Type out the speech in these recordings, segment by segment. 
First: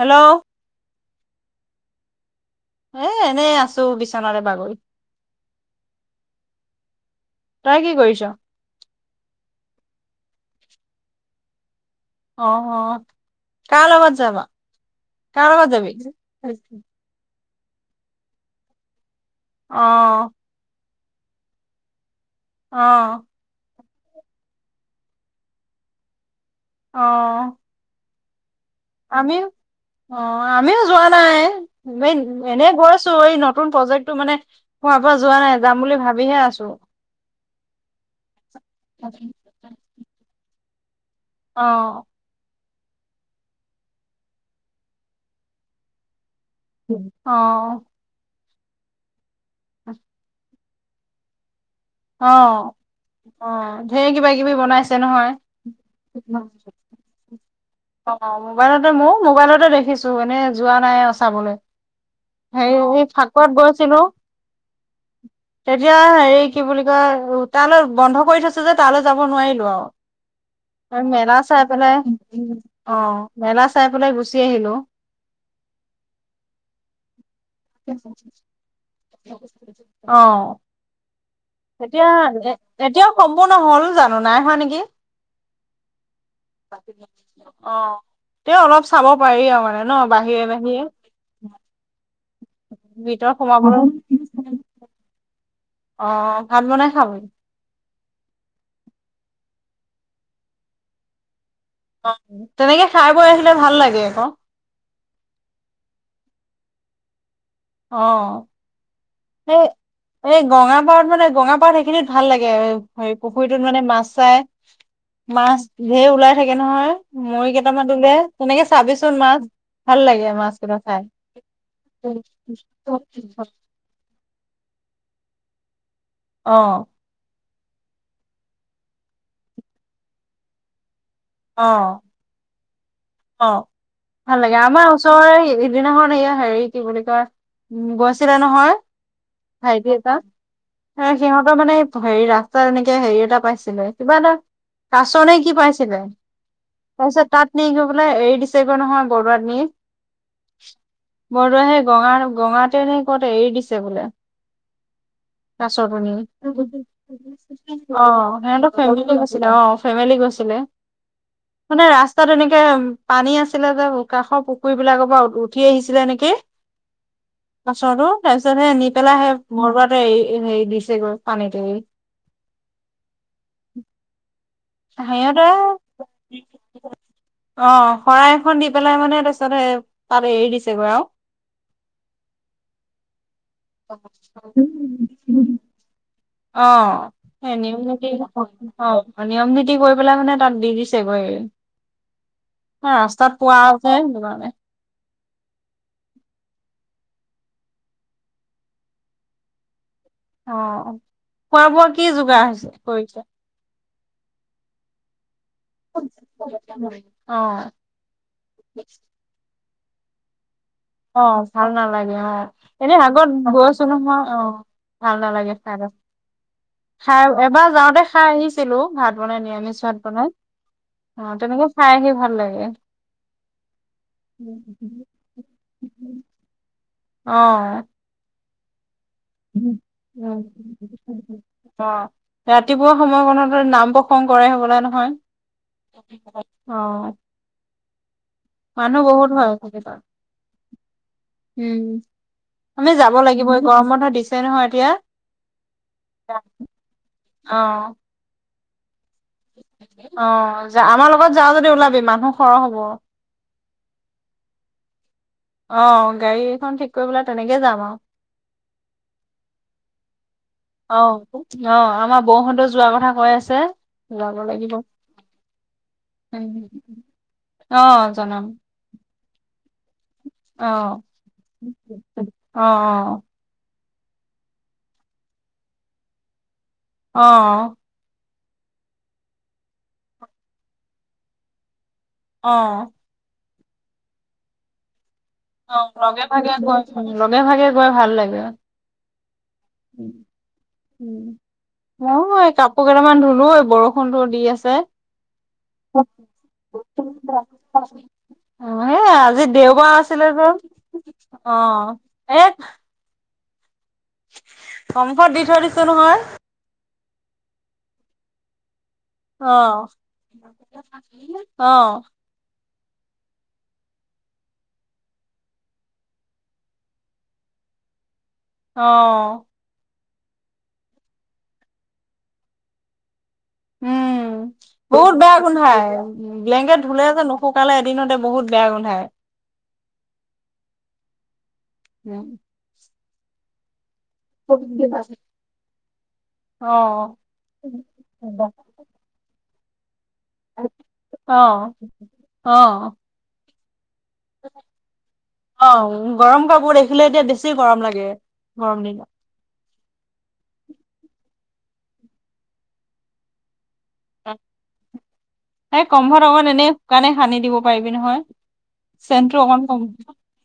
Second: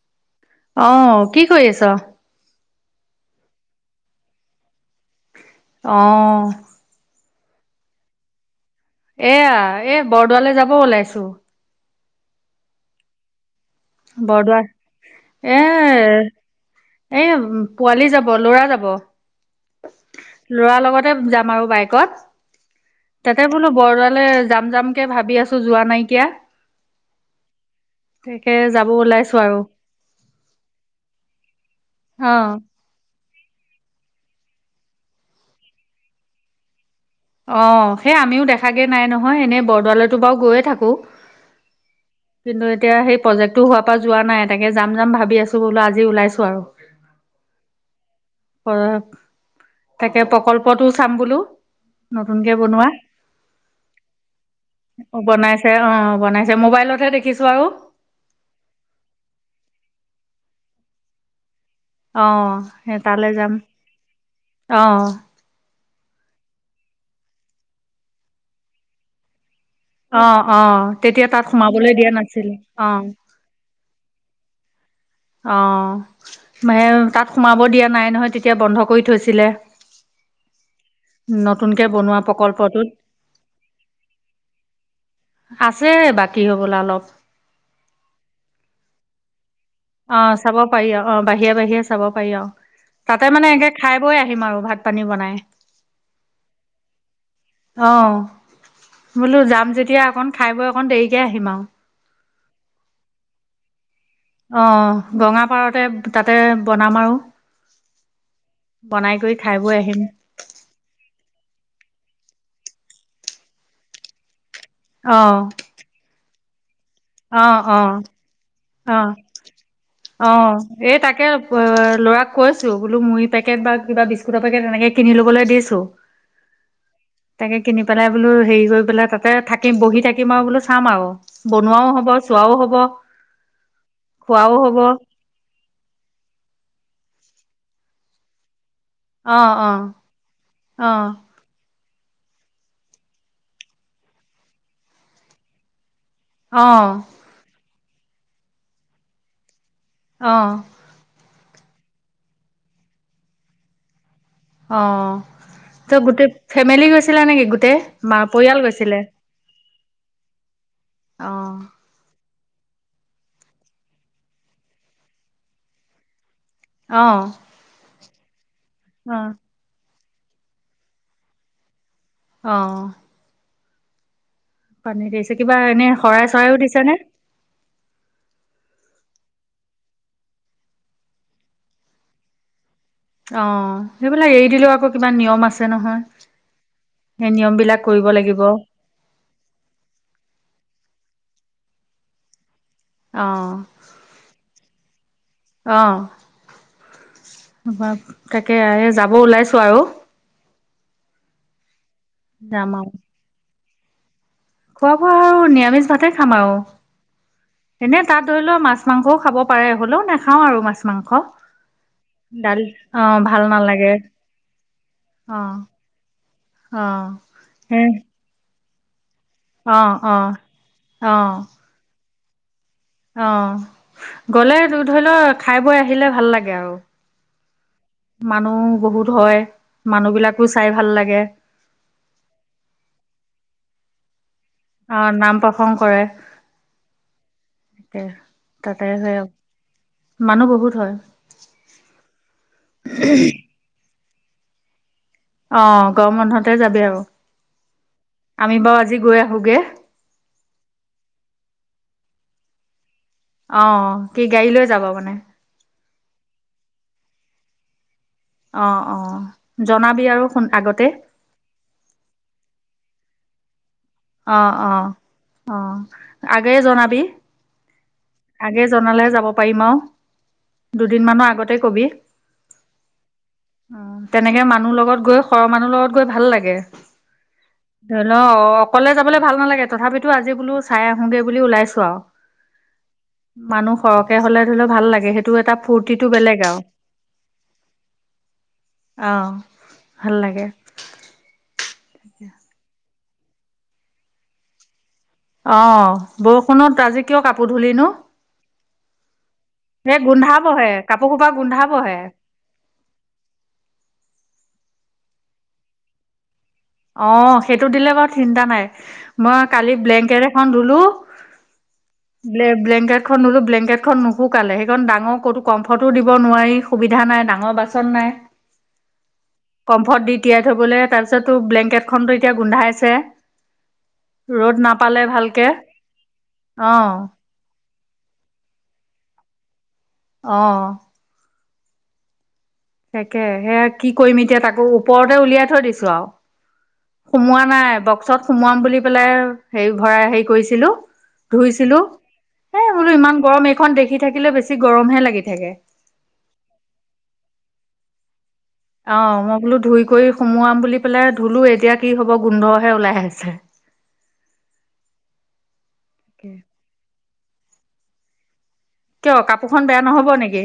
Hello. অ', কি কৰি আছ? এ এনেই আছোঁ বিচনাৰে বাগৰি। অ' তই কি কৰিছ? এয়া এ বৰদোৱালৈ যাব ওলাইছোঁ। অ' অ কাৰ লগত যাবা? বৰদোৱা কাৰ লগত যাবি? এ পোৱালি যাব, ল'ৰা যাব। অ'। ল'ৰা লগতে যাম আৰু বাইকত। অ'। তাতে বোলো বৰদোৱালে যাম যামকে ভাবি আছোঁ যোৱা নাইকিয়া। অ'। কে যাব ওলাইছো আমিও আৰু অ' আমিও যোৱা নাই এই অ', এনে গৈছো এই ন তুন প্ৰজেক্টটো মানে হোৱাৰ পৰা যোৱা নাই যাম বুলি ভাবিহে আছো। অ' সেই আমিও দেখাগে নাই নহয়, এনেই বৰদোৱালেতো বাও গৈয়ে থাকো। অ'। কিন্তু এতিয়া সেই প্ৰজেক্টটো হোৱাৰপা যোৱা নাই, তাকে যাম যাম ভাবি আছো বোলো আজি ওলাইছো আৰু। অ'। তাকে প্ৰকল্পটো চাম বোলো। অ নতুনকে বনোৱা। অ ঢেৰ কিবা কিবি বনাইছে অ' নহয় বনাইছে, অ বনাইছে মোবাইলতহে দেখিছো আৰু অঁ, মোবাইলতে মও মোবাইলতে দেখিছোঁ এনেই যোৱা নাই আৰু চাবলে অ সেই তালৈ ফাকুৱাত যাম গৈছিলো। অ তেতিয়া হেৰি কি বুলি কয়, হোতালৰ বন্ধ কৰি থৈছে যে তালৈ যাব নোৱাৰিলো অ অ আও তেতিয়া মেলা তাত চাই পেনে সোমাবলৈ দিয়া নাছিলে অ মেলা চাই পেলাই গুচি আহিলো। অ তাত সোমাব দিয়া নাই নহয় তেতিয়া বন্ধ কৰি থৈ অ'। নতুনকে এতিয়া, বনোৱা প্ৰকল্পটোত এতিয়াও সম্পূৰ্ণ হ'ল জানো নাই হোৱা নেকি। আছে বাকী হ'বলা অলপ। অ' তেও অলপ চাব পাৰি আৰু মানে। ন অ', বাহিৰে চাব বাহিৰে পাৰি আৰু অ' বাহিৰে বাহিৰে চাব পাৰি আৰু তাতে ভিতৰত মানে একে সোমাবলৈ খাই বৈ আহিম আৰু ভাত- পানী বনাই। অ অ ভাত বনাই খাম। অ' বোলো যাম যেতিয়া অকণ খাই বৈ অকণ দেৰিকে আহিম আৱ অ' তেনেকে খাই বৈ আহিলে ভাল লাগে আক অ' গঙাপাৰতে তাতে বনাম আৰু অ'। বনাই কৰি খাই সেই বৈ আহিম। এই গঙাপাৰত মানে গঙাপাৰত সেইখিনিত ভাল লাগে, হে' পুখুৰীটোত মানে মাছ চাই অ মাছ ধেৰ ওলাই থাকে নহয়। অ মুৰী অ কেইটামান দলিয়াই, তেনেকে অ চাবিচোন মাছ। ভাল লাগে মাছ অ' কেইটা এই চাই তাকে অ ল'ৰাক কৈছো বোলো মুৰী পেকেট বা কিবা বি স্কুত পাকেট এনেকে কিনি লবলৈ দিছো। অ'। তাকে কিনি পেলাই বোলো হেৰি কৰি পেলাই তাতে থাকিম বহি থাকিম আৰু বোলো চাম আৰু। অ বুনোৱাও হব, চোৱাও হব। অ', ভাল খোৱাও লাগে হ'ব আমাৰ ওচৰৰে হেৰিত সিদিনাখন হেৰিয়া কি বুলি কয়, উম গৈছিলে নহয়। অ অ ভাইটি এটা, অ সিহঁতৰ মানে হেৰি ৰাস তাৰ এনেকে হেৰি এটা পাইছিলে কিবা এটা, কাছৰ নেকি পাইছিলে। অ তাৰপিছত তাত নি গৈ পেলাই এৰি দিছেগৈ নহয় বৰুৱাত নি। অ'। বৰদোৱ সেই গঙা-গঙাতে নে ক'ত এৰি দিছে বোলে। অ', কাছৰ ত' টুনি গোটেই ফেমিলি গৈছিলা নেকি গোটেই অ বা পৰিয়াল সিহঁতৰ গৈছিলে? ফেমিলি অ', ফেমিলি গৈছিলে। অ মানে ৰাস্তাত এনে পানী আছিলে যে কাষৰ পুখুৰী বিলাকৰ পৰা উঠি আহিছিলে নেকি। অঁ। কাছটো তাৰ পিছত সে নি পেলাই সেই মৰ পৰাতে হেৰি দিছেগৈ পানীতে। অঁহ। পানী দিছে, সিহঁতে কিবা এনে শৰাই চৰাইও দিছে নে? অ', শৰাই এখন দি পেলাই মানে তাৰপিছত, তাত এৰি দিছেগৈ আৰু। অ', সেইবিলাক এৰি দিলেও আকৌ কিবা নিয়ম আছে নহয়। অ [unintelligible] সেই অ', নিয়ম বিলাক কৰিব লাগিব নীতি কৰি পেলাই মানে তাত দি দিছেগৈ। অ ৰাস্তাত পোৱা আছে সেইটো কাৰণে। অ। তাকে এ যাব ওলাইছো আৰু। অ', খোৱা বোৱা কি যোগাৰ যাম হৈছে আৰু কৰিছে? খোৱা বোৱা আৰু নিৰামিষ ভাতে খাম আৰু, অ এনে তাত ধৰি লও মাছ- মাংসও খাব পাৰে হ'লেও নাখাও আৰু মাছ মাংস অ', ভাল নালাগে অ', দালি এনে অ আগত ভাল গৈছো নালাগে নহয় অ',। ভাল অ নালাগে চাই ত, অ চাই এবাৰ হে যাওঁতে খাই আহিছিলো ভাত বনাই অ নিৰামিষ ভাত অ বনাই, অ', তেনেকে খাই আহি ভাল লাগে। অ', গলে ধৰি লও খাই বৈ আহিলে ভাল লাগে আৰু। অ মানুহ বহুত হয়, মানুহ উম বিলাকো চাই ভাল লাগে। অ', ৰাতিপুৱা সময়কণত নাম প্ৰসংগ কৰাই হ'বল অ নহয়, নাম প্ৰসংগ কৰে অ'। তাকে। তাতে মানুহ সেই বহুত ভাল থাকে তাৰ, মানুহ বহুত হয় উম। আমি যাব লাগিব এই গৰম বন্ধ দিছে নহয় এতিয়া। অ', গৰম বন্ধতে যাবি আৰু, অ আমি বাৰু আজি গৈ আহোগে। অ', যা আমাৰ লগত যাওঁ যদি ওলাবি মানুহ সৰহ হ'ব। অ', কি গাড়ী লৈ যাবা মানে? অ', গাড়ীখন ঠিক কৰিবলে তেনেকে যাম আৰু। অ', -অ', জনাবি আৰু শুন আগতে? অ', অ', আমাৰ বৌহতেও যোৱাৰ কথা কৈ আছে। যাব অহ', লাগিব। -অহ', -অহ ', আগে জনাবি। অ', জনাম, আগে জনালে যাব পাৰিম আৰু। অ', - দুদিনমানৰ আগতে কবি অহ', - অ'। অ', তেনেকে মানুহ লগত গৈ সৰহ মানুহ লগত গৈ ভাল লাগে। অ'। ধৰি ল অকলে যাবলৈ ভাল নালাগে তথাপিতো আজি বোলো চাই আহো গৈ বুলি ওলাইছোঁ আৰু। অ'। মানুহ সৰহকে হ'লে ধৰি ল ভাল লাগে সেইটো এটা অ', ফূৰ্তিটো লগে বেলেগ ভাগে আৰু গৈ লগে ভাগে গৈ ভাল লাগে। অ'। উম, ভাল লাগে উম। নহয় এই কাপোৰ কেইটামান ধুলো এই বৰষুণটো দি আছে। অ', বৰষুণত আজি কিয় কাপোৰ ধূলিনো? অ', সেই আজি দেওবাৰ সেই আছিলে যে, গোন্ধাবহে কাপোৰ সোপা গোন্ধাবহে। [inaudible] কম্ফ'ত দি থৈ দিছো নহয়। অ', সেইটো দিলে বাৰু চিন্তা নাই। মই কালি অ', ব্লেংকেট এখন ধুলো। অ', ব্লে ব্লেংকেটখন ধোলো ব্লেংকেটখন নুশুকালে সেইখন ডাঙৰ ক'তো ক'ম্ফটো দিব নোৱাৰি। সুবিধা নাই ডাঙৰ বাছন নাই। অ'। কমফৰ্ট দি তিয়াই থবলৈ তাৰপিছতো ব্লেংকেটখনো এতিয়া গোন্ধাইছে। উম, ৰ'দ নাপালে বহুত বেয়া ভালকে গোন্ধাই ব্লেংকেট অ', ধুলে যে নশু কালে এদিনতে বহুত বেয়া গোন্ধায়। অ'। উম। তাকে সেয়া কি কৰিম এতিয়া তাকো ওপৰতে উলিয়াই থৈ দিছো আৰু। অ সোমোৱা নাই বক্সত সোমোৱাম বুলি পেলাই হে ভৰাই হেৰি কৰিছিলো অ ধুইছিলো অ হেই বোলো ইমান গৰম খন দেখি থাকিলে বেছি গৰমহে লাগি থাকে। অ গৰম কাপোৰ দেখিলে এতিয়া বেছি গৰম লাগে। গৰম দিনত অ', মই বোলো ধুই কৰি সোমোৱাম বুলি পেলাই ধুলো এতিয়া কি হ'ব গোন্ধহে ওলাই আহিছে। এই কম্ফত অকমান এনেই শুকানে সানি দিব পাৰিবি নহয়। কিয় চেন্টটো অকমান কাপোৰখন কম বেয়া নহ'ব নেকি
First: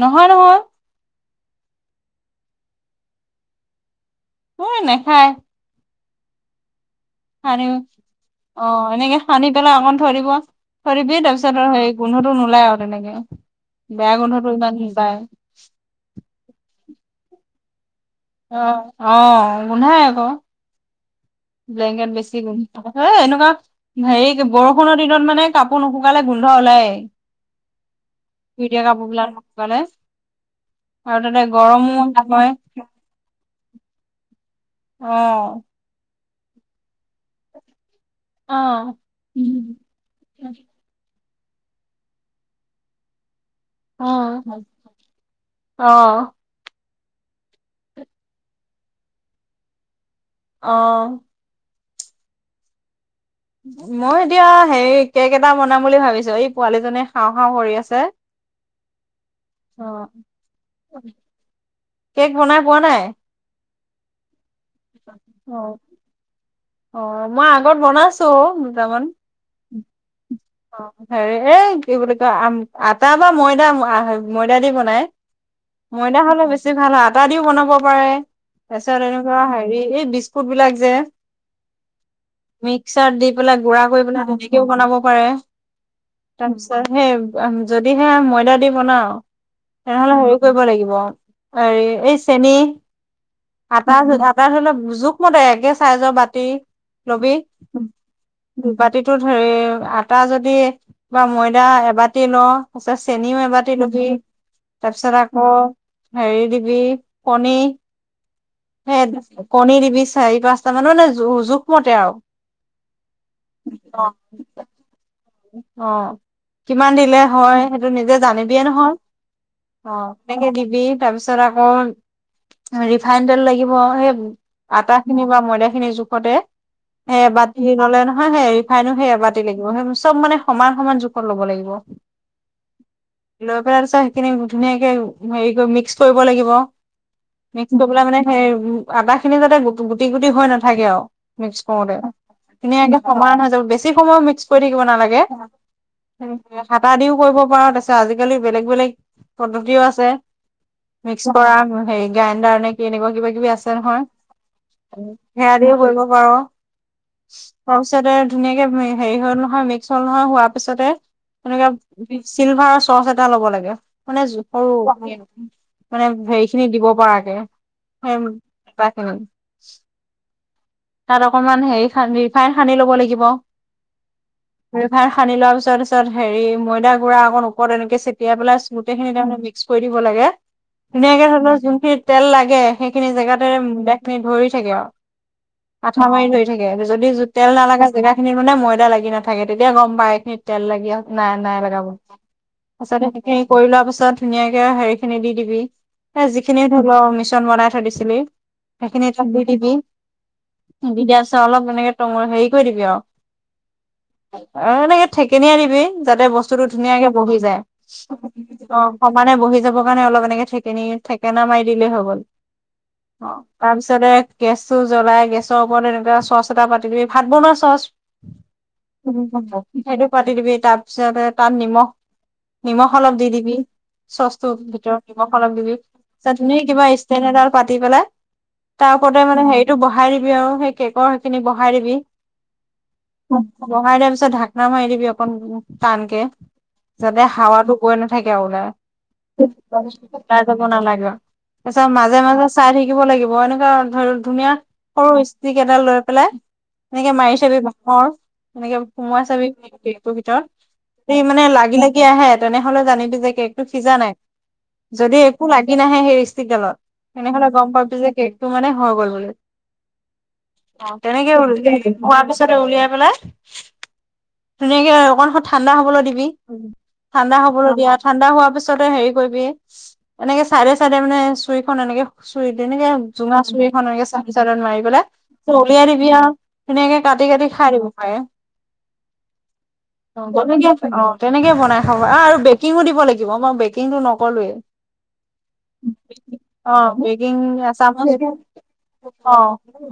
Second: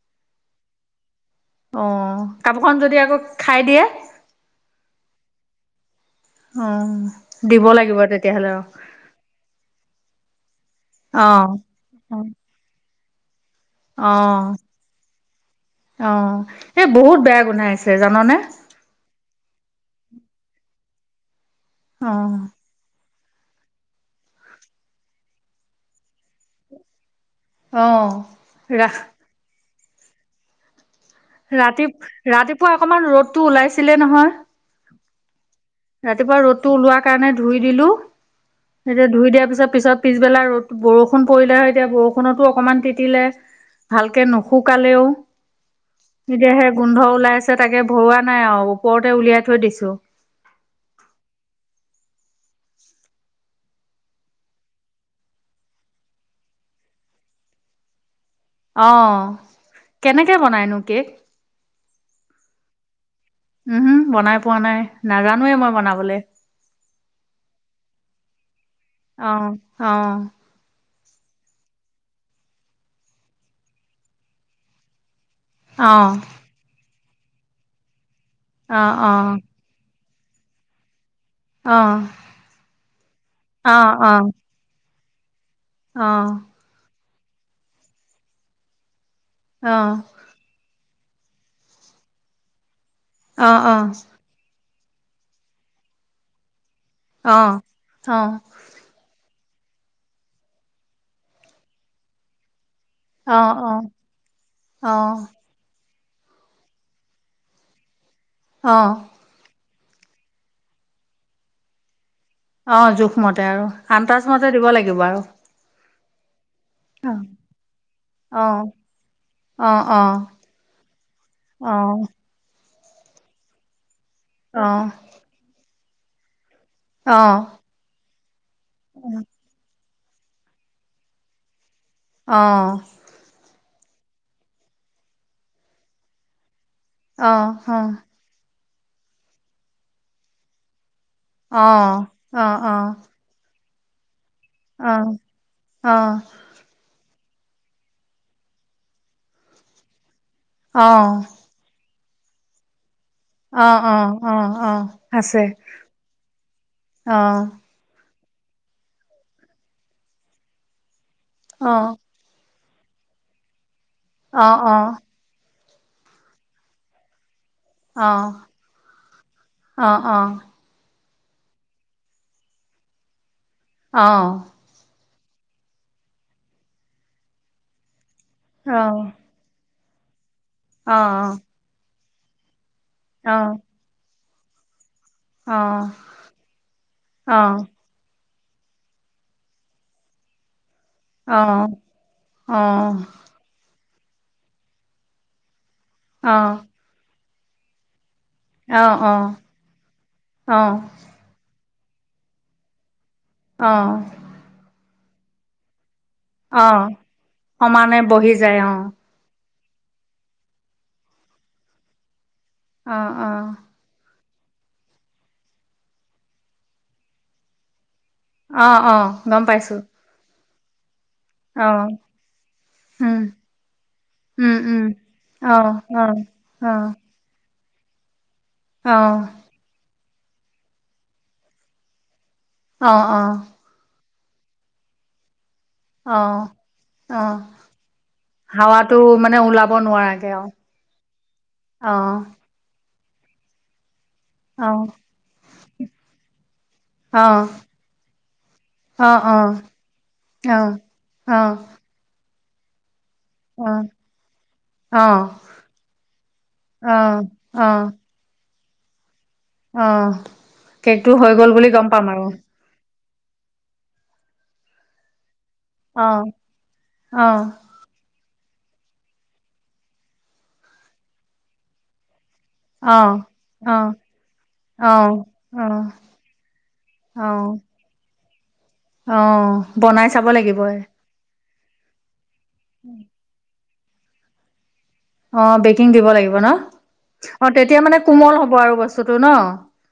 নহয় নহয়। অ', কাপোৰখন যদি আকৌ খাই দিয়ে? অই নাখায়। অ', সানি দিব লাগিব তেতিয়াহ'লে অ আৰু। এনেকে সানি পেলাই অকণ থৈ দিব থৈ দিব তাৰপিছত আৰু সেই অ গোন্ধটো নোলায় আৰু তেনেকে। অ বেয়া গোন্ধটো ইমান হেৰি পায়। অ', এই বহুত বেয়া গোন্ধাইছে জাননে? অ', অ', গোন্ধাই আকৌ। ব্লেংকেট বেছি অ', গোন তাৰপাছত এ এনেকুৱা হেৰি বৰষুণৰ দিনত মানে কাপোৰ নুশুকালে গোন্ধ ওলায়ই। অ', ধুই দিয়া ৰা কাপোৰবিলাক নুশুকালে। আৰু তাতে ৰাতি গৰমো হয় ৰাতিপুৱা অকমান ৰ'দটো ওলাইছিলে নহয়। অ'। ৰাতিপুৱা ৰ'দটো ওলোৱা কাৰণে ধুই দিলো। অ'। এতিয়া ধুই দিয়াৰ পিছত পিছত পিছবেলা ৰ'দ বৰষুণ পৰিলে হয় এতিয়া বৰষুণতো অকণমান তিতিলে ভালকে নুশুকালেও এতিয়া হে গোন্ধ ওলাই আছে তাকে ভৰোৱা নাই আৰু ওপৰতে উলিয়াই থৈ দিছো। অ', মই এতিয়া হেৰি কেক এটা বনাম বুলি ভাবিছো এই পোৱালিজনিয়ে খাওঁ-খাওঁ কৰি আছে। অ, কেনেকে বনাইনো কেক? কেক বনাই পোৱা নাই? উম, হম বনাই পোৱা নাই নাজানোৱে মই বনাবলে। অ, মই আগত বনাইছো অ দুটামান। অ', অ, অ, হেৰি এই কি বুলি কয় আটা বা ময়দা ময়দা দি বনাই। অ', ময়দা হ'লে বেছি ভাল হয় আটা দিও বনাব পাৰে অ', তাৰপিছত এনেকুৱা হেৰি এই বিস্কুট বিলাক যে অঁ, মিক্সাৰ দি পেলাই গুড়া কৰি পেলাই সেনেকেও বনাব পাৰে। অ', তাৰপিছত সেই যদিহে ময়দা দি বনাও, অ, তেনেহ'লে হেৰি কৰিব লাগিব, হেৰি এই চেন অ', আটা জো ধৰি লও জোখমতে একে চাইজৰ বাতি লবি অ', অ', অ', বাতিটো হেৰি আটা যদি বা ময়দা এবাতি ল তাৰপিছত চেনিও এবতি অ', লবি তাৰপিছত আকৌ হেৰি দিবি কনী, অ', সেই কণী দিবি চাৰি পাঁচটা মান মানে জোখমতে আৰু। অ, জোখমতে আৰু আন্তাজ মতে দিব লাগিব আৰু। অ, কিমান দিলে অ', হয় সেইটো নিজে জানিবিয়ে অ', নহয়। অ' সনেকে দিবি তাৰপিছত আকৌ অ', ৰিফাইন তেল লাগিব সেই অ', আটা খিনি বা ময়দাখিনিৰ জোখতে। অ', সেই অ', এবাতি ললে নহয় সেই ৰিফাইনো সেই এবাতি লাগিব সেই চব মানে সমান-সমান জোখত ল'ব লাগিব। অঁ, লৈ পেলাই তপছত সেইখিনি ধুনীয়াকে হেৰি মিক্স কৰিব লাগিব। অ', অ', অ', অ', অ', মিক্স কৰি পেলাই মানে সেই আদা খিনি যাতে গ গুটি গুটি হৈ নাথাকে আৰু। অ', অ', মিক্স কৰোতে সময় নাযাব বেছি সময় মিক্স কৰি, দিব নালাগে। হাতটা দিও কৰিব পাৰো তাৰপাছত আজিকালি বেলেগ-বেলেগ পদ্ধতিও আছে। মিক্স কৰা হেৰি গ্ৰাইণ্ডাৰ নে কি এনেকুৱা কিবা কিবি আছে নহয় অ', অ', আছে সেয়া দিও কৰিব পাৰ। অ', তোৱাৰ পিছতে ধুনীয়াকে হেৰি হল নহয় মিক্স হল নহয় হোৱাৰ পিছতে অ', তেনেকোৱা। চিলভাৰৰ চচ এটা লব লাগে মানে অ', সৰু। অ', মানে হেৰি খিনি দিব পৰাকে। সেই অহ, আটা খিনি অহ, অহ, তাত অকনমান হেৰি ৰিফাইন সানি ল'ব লাগিব। অ', ৰিফাইন সানি লোৱাৰ পিছত পিছত হেৰি ময়দা গুৰা অকণ ওপৰত এনেকে তেতিাই পেলাই স্মুটেই খিনি তাৰে মিক্স কৰি দিব লাগে ধুনীয়াকে ধৰণৰ যোনখিনি তেল লাগে। সেইখিনি জেগাতে [unintelligible] খিনি ভৰি থাকে আৰু। অ', আঠা মাৰি ধৰি থাকে যদি অ', তেল অ', নালাগে জেগা খিনি মানে ময়দা লাগি নাথাকে তেতিয়া গম পায় এইখিনিত তেল লাগি নাই, নাই অ', লাগা মোৰ অ', সঁচাকে। [unintelligible] খিনি কৰি লোৱা পিছত ধুনীয়াকে হেৰি খিনি দি দিবি এ অ', যিখিনি [unintelligible] মিশ্ৰণ বনাই থৈ দিছিলি সেইখিনি অ', [unintelligible] দি দিবি। অ', দি দিয়া পাছত অলপ এনেকে [unintelligible] হেৰি কৰি দিবি আৰু। অ'। অ এনেকে থেকেনিয়াই দিবি যাতে বস্তুটো অ', ধুনীয়াকে বহি যায় সমানে বহি যায় অ'। সমানে বহি যাব কাৰণে অলপ এনেকে ঠেকেনি ঠেকেনা মাৰি দিলেই হৈ গ'ল। অ তাৰপিছতে গেছ টো' জ্বলাই গেছৰ ওপৰত এনেকোৱা চচ এটা পাতি দিবি ভাত বনোৱা চচ অ', অ', গম পাইছোঁ সেইটো পাতি দিবি তাৰ পিছত তাত অ', নিমখ নিমখ অলপ উম, দি দিবি চচটোৰ উম, উম, ভিতৰত নিমখ অলপ দিবি অ', অ', তাত ধুনিয়াকে কিবা অ', ষ্টেন এডাল পাতি পেলাই তাৰ অ', ওপৰতে মানে হেৰি সেইটো বহাই দিবি আৰু সেই কেকৰ সেইখিনি বহাই দিবি। অ, অ। বহাই দিয়াৰ পিছত ঢাকনা মাৰি দিবি অকণ টানকে। অ', যাতে অ', হাৱাটো গৈ নাথাকে ওলাই হাৱাটো মানে ওলাব নোৱাৰাকে ওলাই আৰু যাব নালাগে আৰু। তাৰপিছত মাজে, অ', মাজে চাই থাকিব লাগিব এনেকুৱা ধৰি ধুনীয়া অ', সৰু ষ্টিক এডাল লৈ পেলাই। এনেকে মাৰি অ', চাবি বাঁহৰ এনেকে অ', সোমোৱাই অ', চাবি অ', কেকটোৰ অ', ভিতৰত। সি মানে অ', লাগি, লাগি আহে তেনেহ'লে জানিবি যে কেকটো সিজা নাই। যদি অ', একো লাগি নাহে সেই ষ্টিকডালত অ', তেনেহলে গম অ', পাবি যে কেকটো মানে হৈ গ'ল বুলি। অ'। অ কেকটো হৈ তেনেকে গ'ল বুলি গম উলিয়াবি পাম আৰু হোৱাৰ পিছতে উলিয়াই পেলাই ধুনীয়াকে অকন ঠাণ্ডা হ'বলৈ অ', দিবি ঠাণ্ডা অ', হ'বলৈ দিয়াত। ঠাণ্ডা হোৱাৰ পিছতে হেৰি কৰিবি এনেকে চাইডে চাইডে মানে চুৰিখন এনেকে চুৰিটো এনেকে অ', জোঙা চুৰি অ', এখনেৰে চা [unintelligible] মাৰি অ', পেলাই উলিয়াই অ', দিবি আৰু ধুনীয়াকে কাটি, কাটি অ', খাই থাকিব পাৰে। অ বনাই চাব লাগিব। তেনেকে অ তেনেকে বনাই খাব আৰু বেকিঙো দিব লাগিব মই বেকিংটো নকলোৱেই। অ বেকিং দিব লাগিব নহ অ বেকিং অ' তেতিয়া মানে এচামুচ কোমল হ'ব আৰু বস্তু বস্তুটো অ নহ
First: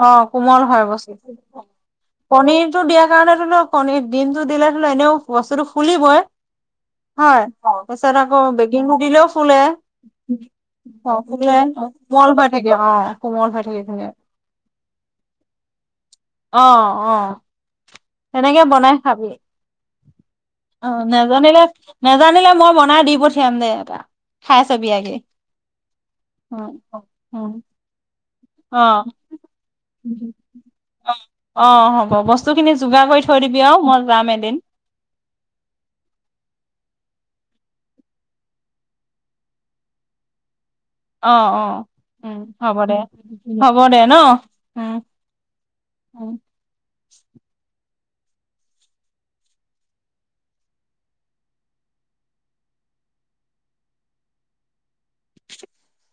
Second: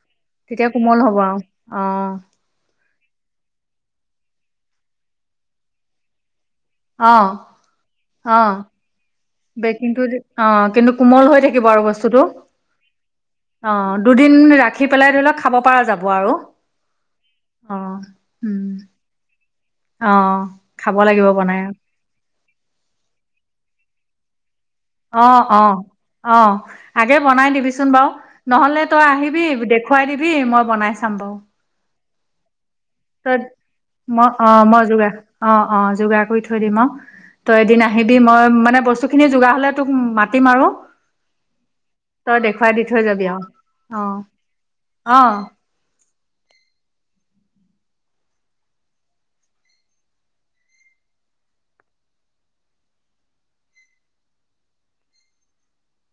অ তেতিয়া কোমল হ'ব আৰু অ। কণীৰটো দিয়াৰ কাৰণে [unintelligible] কণীৰ দিমটো দিলে হ'লেওঁ এনেও বস্তুটো ফুলিবই। [inaudible] হয় পিছত আকৌ অ', বেকিং দিলেও চলে বেকিংটো দি অ', কিন্তু অ' কোমল হৈ ফুলে। থাকিব আৰু বস্তুটো কোমল হৈ থাকে অ' কোমল হৈ থাকে। অ', [unintelligible] দুদিন ৰাখি পেলাই ধৰি লওক খাব পাৰা যাব আৰু অ'। সেনেকে উম, বনাই খাবি অ', খাব অ' লাগিব নাজানিলে বনাই নেজানিলে মই বনাই দি পঠিয়াম দে এটা। খাই চাবি আগে অ, অ, অ উ আগে বনাই দিবি বাৰু নহ'লে অ তই আহিবি দেখুৱাই দিবি মই বনাই চাম বাৰু। অ' হ'ব বস্তুখিনি যোগাৰ কৰি তই থৈ দিবি আৰু মই যাম এদিন। মই যোগাৰ অ', অ', যোগাৰ কৰি থৈ দিম আৰু তই এদিন আহিবি, মই মানে, বস্তুখিনি যোগাৰ হ'লে তোক মাতিম আৰু অ', অ', উম, তই দেখুৱাই হ'ব দি দে, থৈ যাবি আৰু হ'ব দে ন? অ', উম। অ'। উম। [inaudible]